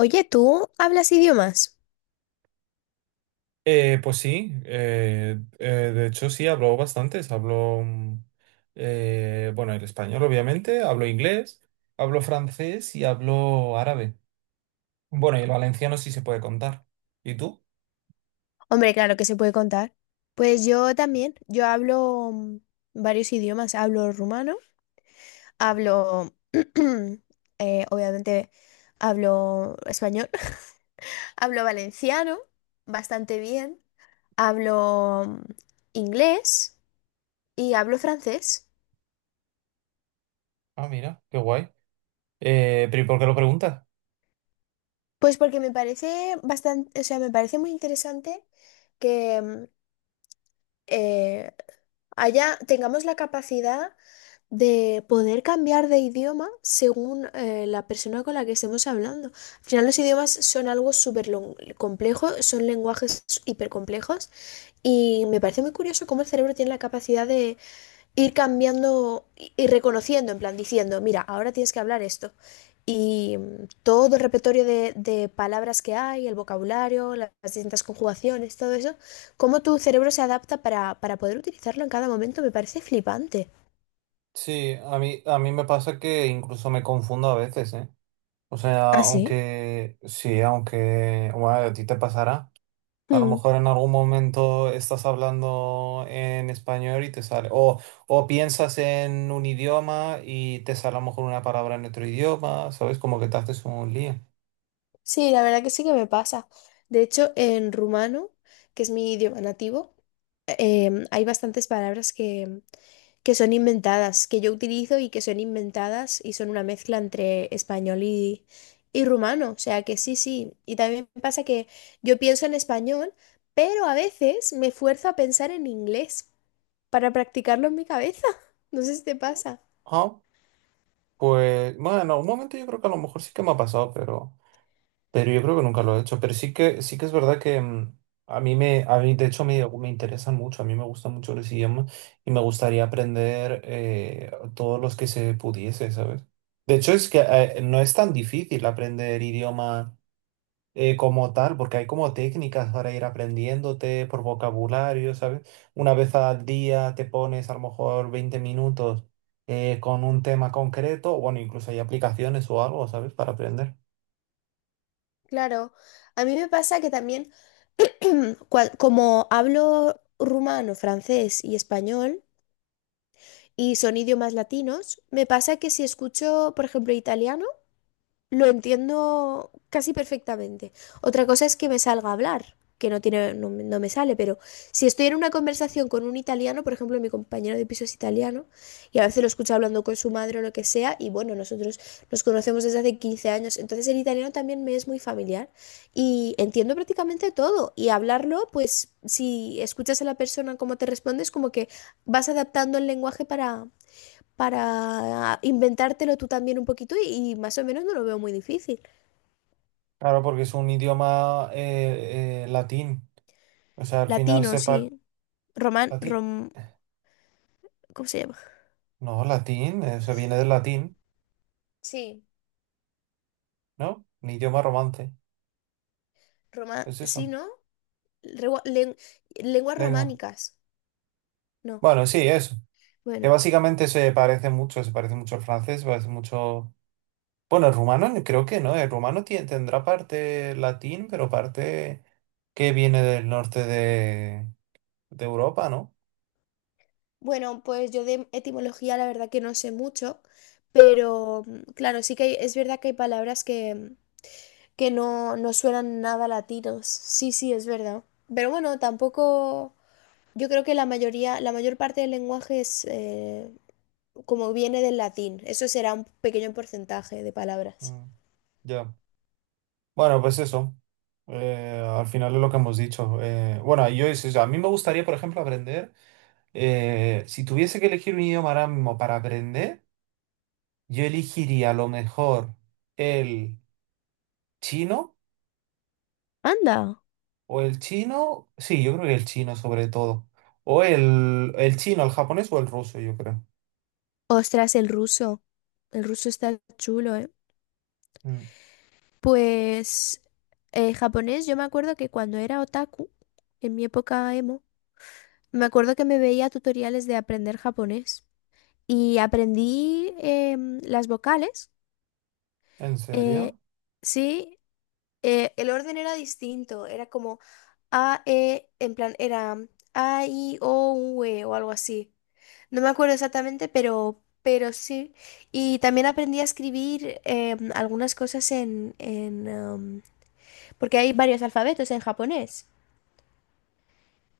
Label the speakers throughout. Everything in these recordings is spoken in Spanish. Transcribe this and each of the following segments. Speaker 1: Oye, ¿tú hablas idiomas?
Speaker 2: Pues sí, de hecho sí, hablo bastantes. Hablo, bueno, el español obviamente, hablo inglés, hablo francés y hablo árabe. Bueno, y el valenciano sí se puede contar. ¿Y tú?
Speaker 1: Hombre, claro que se puede contar. Pues yo también, yo hablo varios idiomas, hablo rumano, hablo, obviamente, hablo español, hablo valenciano bastante bien, hablo inglés y hablo francés.
Speaker 2: Ah, mira, qué guay. Pero ¿y por qué lo preguntas?
Speaker 1: Pues porque me parece bastante, o sea, me parece muy interesante que eh, tengamos la capacidad de poder cambiar de idioma según la persona con la que estemos hablando. Al final los idiomas son algo súper complejo, son lenguajes hipercomplejos y me parece muy curioso cómo el cerebro tiene la capacidad de ir cambiando y reconociendo, en plan diciendo, mira, ahora tienes que hablar esto. Y todo el repertorio de palabras que hay, el vocabulario, las distintas conjugaciones, todo eso, cómo tu cerebro se adapta para poder utilizarlo en cada momento, me parece flipante.
Speaker 2: Sí, a mí me pasa que incluso me confundo a veces, ¿eh? O sea,
Speaker 1: ¿Ah, sí?
Speaker 2: aunque bueno, a ti te pasará. A lo
Speaker 1: Mm.
Speaker 2: mejor en algún momento estás hablando en español y te sale, o piensas en un idioma y te sale a lo mejor una palabra en otro idioma, ¿sabes? Como que te haces un lío.
Speaker 1: Sí, la verdad que sí que me pasa. De hecho, en rumano, que es mi idioma nativo, hay bastantes palabras que son inventadas, que yo utilizo y que son inventadas y son una mezcla entre español y rumano. O sea que sí, sí. Y también me pasa que yo pienso en español, pero a veces me fuerzo a pensar en inglés para practicarlo en mi cabeza. No sé si te pasa.
Speaker 2: Ah, pues bueno, en algún momento yo creo que a lo mejor sí que me ha pasado, pero... Pero yo creo que nunca lo he hecho. Pero sí que es verdad que a mí me, a mí, de hecho, me interesan mucho. A mí me gustan mucho los idiomas y me gustaría aprender todos los que se pudiese, ¿sabes? De hecho, es que no es tan difícil aprender idioma como tal, porque hay como técnicas para ir aprendiéndote por vocabulario, ¿sabes? Una vez al día te pones a lo mejor 20 minutos con un tema concreto, bueno, incluso hay aplicaciones o algo, ¿sabes? Para aprender.
Speaker 1: Claro, a mí me pasa que también... Como hablo rumano, francés y español, y son idiomas latinos, me pasa que si escucho, por ejemplo, italiano, lo entiendo casi perfectamente. Otra cosa es que me salga a hablar, que no tiene, no, me no me sale, pero si estoy en una conversación con un italiano, por ejemplo, mi compañero de piso es italiano, y a veces lo escucho hablando con su madre o lo que sea, y bueno, nosotros nos conocemos desde hace 15 años, entonces el italiano también me es muy familiar y entiendo prácticamente todo. Y hablarlo, pues si escuchas a la persona cómo te responde, es como que vas adaptando el lenguaje para inventártelo tú también un poquito y más o menos no lo veo muy difícil.
Speaker 2: Claro, porque es un idioma latín. O sea, al final
Speaker 1: Latino,
Speaker 2: sepa...
Speaker 1: sí. Román,
Speaker 2: ¿Latín?
Speaker 1: rom, ¿Cómo se llama?
Speaker 2: No, latín, se viene del latín,
Speaker 1: Sí,
Speaker 2: ¿no? Un idioma romance.
Speaker 1: román,
Speaker 2: Es
Speaker 1: sí,
Speaker 2: eso,
Speaker 1: ¿no? Regua- len- lenguas
Speaker 2: lengua.
Speaker 1: románicas. No,
Speaker 2: Bueno, sí, eso. Que
Speaker 1: bueno.
Speaker 2: básicamente se parece mucho al francés, se parece mucho... Bueno, el rumano ni- creo que no. El rumano tie- tendrá parte latín, pero parte que viene del norte de Europa, ¿no?
Speaker 1: Bueno, pues yo de etimología la verdad que no sé mucho, pero claro, sí que es verdad que hay palabras que no suenan nada latinos. Sí, sí, es verdad. Pero bueno, tampoco... Yo creo que la mayoría, la mayor parte del lenguaje es, como viene del latín. Eso será un pequeño porcentaje de palabras.
Speaker 2: Mm, ya. Bueno, pues eso. Al final es lo que hemos dicho. Bueno, yo es eso. A mí me gustaría, por ejemplo, aprender. Si tuviese que elegir un idioma ahora mismo para aprender, yo elegiría a lo mejor el chino
Speaker 1: Anda.
Speaker 2: o el chino. Sí, yo creo que el chino sobre todo. O el chino, el japonés o el ruso, yo creo.
Speaker 1: Ostras, el ruso. El ruso está chulo, ¿eh?
Speaker 2: Mm.
Speaker 1: Pues japonés, yo me acuerdo que cuando era otaku, en mi época emo, me acuerdo que me veía tutoriales de aprender japonés y aprendí las vocales.
Speaker 2: ¿En
Speaker 1: eh,
Speaker 2: serio?
Speaker 1: sí, el orden era distinto, era como A, E, en plan, era A, I, O, U, E o algo así. No me acuerdo exactamente, pero sí. Y también aprendí a escribir algunas cosas porque hay varios alfabetos en japonés.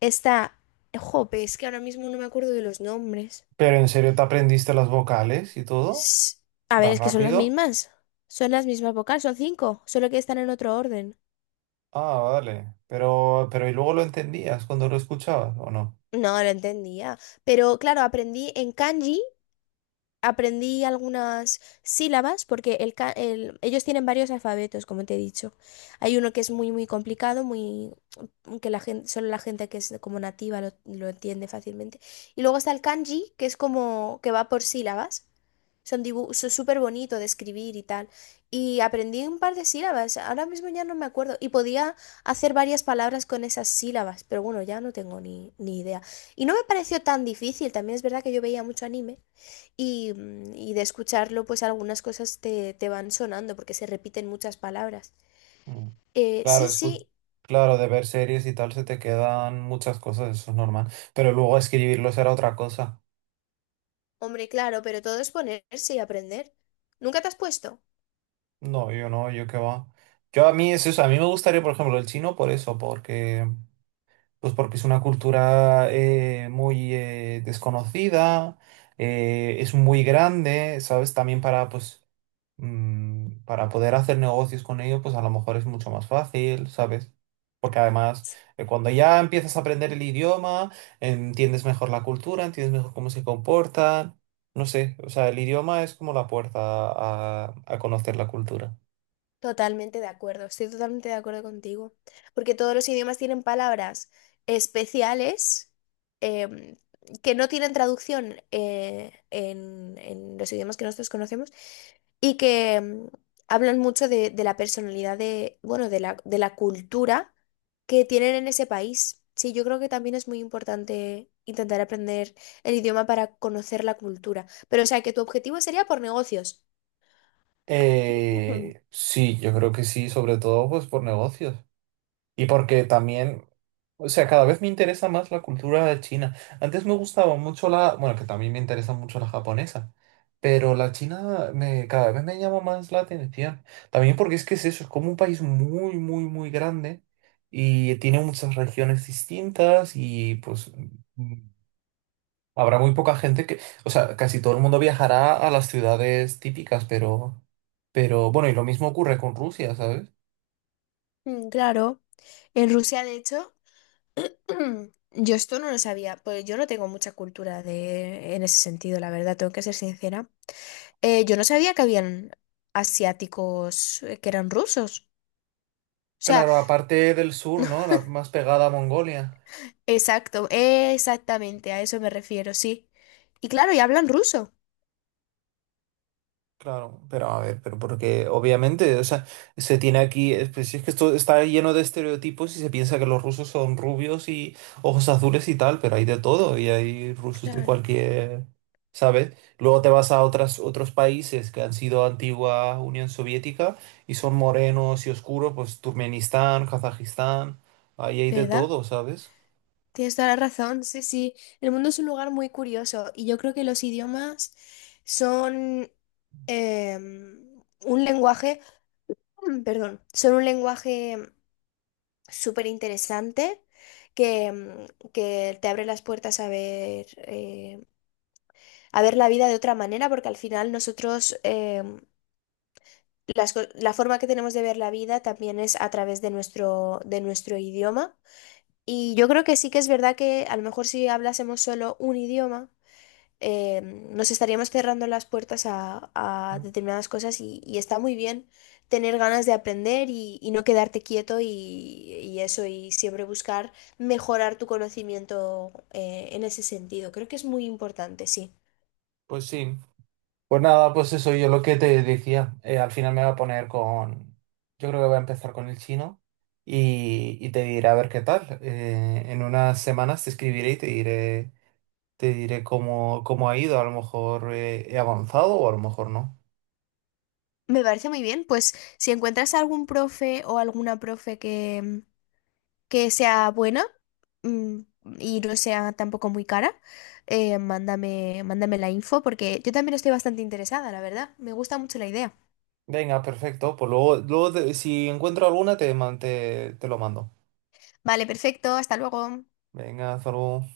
Speaker 1: Está... Jope, es que ahora mismo no me acuerdo de los nombres.
Speaker 2: ¿Pero en serio te aprendiste las vocales y todo?
Speaker 1: S- A ver,
Speaker 2: ¿Tan
Speaker 1: es que son las
Speaker 2: rápido?
Speaker 1: mismas. Son las mismas vocales, son cinco, solo que están en otro orden.
Speaker 2: Ah, vale. Pero ¿y luego lo entendías cuando lo escuchabas o no?
Speaker 1: No, lo entendía. Pero claro, aprendí en kanji. Aprendí algunas sílabas porque ellos tienen varios alfabetos, como te he dicho. Hay uno que es muy, muy complicado, que la gente, solo la gente que es como nativa lo entiende fácilmente. Y luego está el kanji, que es como que va por sílabas. Son dibujos súper bonito de escribir y tal. Y aprendí un par de sílabas, ahora mismo ya no me acuerdo. Y podía hacer varias palabras con esas sílabas, pero bueno, ya no tengo ni idea. Y no me pareció tan difícil, también es verdad que yo veía mucho anime. Y de escucharlo, pues algunas cosas te van sonando porque se repiten muchas palabras.
Speaker 2: Mm. Claro,
Speaker 1: Sí,
Speaker 2: escu-
Speaker 1: sí,
Speaker 2: claro, de ver series y tal se te quedan muchas cosas, eso es normal. Pero luego escribirlos era otra cosa.
Speaker 1: hombre, claro, pero todo es ponerse y aprender. ¿Nunca te has puesto?
Speaker 2: No, yo no, yo qué va. Yo a mí es eso, a mí me gustaría, por ejemplo, el chino por eso, porque pues porque es una cultura muy desconocida, es muy grande, ¿sabes? También para, pues, para poder hacer negocios con ellos, pues a lo mejor es mucho más fácil, ¿sabes? Porque además, cuando ya empiezas a aprender el idioma, entiendes mejor la cultura, entiendes mejor cómo se comportan, no sé, o sea, el idioma es como la puerta a conocer la cultura.
Speaker 1: Totalmente de acuerdo, estoy totalmente de acuerdo contigo, porque todos los idiomas tienen palabras especiales em, que no tienen traducción en los idiomas que nosotros conocemos y que hablan mucho de la personalidad bueno, de la cultura que tienen en ese país. Sí, yo creo que también es muy importante intentar aprender el idioma para conocer la cultura, pero o sea que tu objetivo sería por negocios. Ujú.
Speaker 2: Sí, yo creo que sí, sobre todo pues por negocios. Y porque también, o sea, cada vez me interesa más la cultura de China. Antes me gustaba mucho la, bueno, que también me interesa mucho la japonesa, pero la china me, cada vez me llama más la atención. También porque es que es eso, es como un país muy, muy, muy grande y tiene muchas regiones distintas y pues mm, habrá muy poca gente que, o sea, casi todo el mundo viajará a las ciudades típicas, pero bueno, y lo mismo ocurre con Rusia, ¿sabes?
Speaker 1: Claro. En Rusia, de hecho, yo esto no lo sabía, pues yo no tengo mucha cultura de, en ese sentido, la verdad, tengo que ser sincera. Yo no sabía que habían asiáticos que eran rusos. O sea,
Speaker 2: Claro, aparte del sur, ¿no? La más pegada a Mongolia.
Speaker 1: exacto, exactamente, a eso me refiero, sí. Y claro, y hablan ruso.
Speaker 2: Claro, pero a ver, pero porque obviamente, o sea, se tiene aquí, es- pues, si es que esto está lleno de estereotipos y se piensa que los rusos son rubios y ojos azules y tal, pero hay de todo y hay rusos de
Speaker 1: Claro,
Speaker 2: cualquier, ¿sabes? Luego te vas a otras, otros países que han sido antigua Unión Soviética y son morenos y oscuros, pues Turkmenistán, Kazajistán, ahí hay de
Speaker 1: ¿verdad?
Speaker 2: todo, ¿sabes?
Speaker 1: Tienes toda la razón, sí, sí. El mundo es un lugar muy curioso y yo creo que los idiomas son un lenguaje, perdón, son un lenguaje súper interesante que, que te abre las puertas a ver la vida de otra manera, porque al final nosotros la forma que tenemos de ver la vida también es a través de nuestro idioma. Y yo creo que sí que es verdad que a lo mejor si hablásemos solo un idioma, nos estaríamos cerrando las puertas a
Speaker 2: Mm.
Speaker 1: determinadas cosas y está muy bien tener ganas de aprender y no quedarte quieto y eso, y siempre buscar mejorar tu conocimiento en ese sentido. Creo que es muy importante, sí.
Speaker 2: Pues sí. Pues nada, pues eso, yo lo que te decía, al final me voy a poner con, yo creo que voy a empezar con el chino y te diré a ver qué tal. En unas semanas te escribiré y te diré cómo, cómo ha ido, a lo mejor he avanzado o a lo mejor no.
Speaker 1: Me parece muy bien, pues si encuentras algún profe o alguna profe que sea buena mm, y no sea tampoco muy cara, mándame la info porque yo también estoy bastante interesada, la verdad. Me gusta mucho la idea.
Speaker 2: Venga, perfecto, pues luego, luego te- si encuentro alguna te, man- te lo mando.
Speaker 1: Vale, perfecto, hasta luego.
Speaker 2: Venga, hasta luego.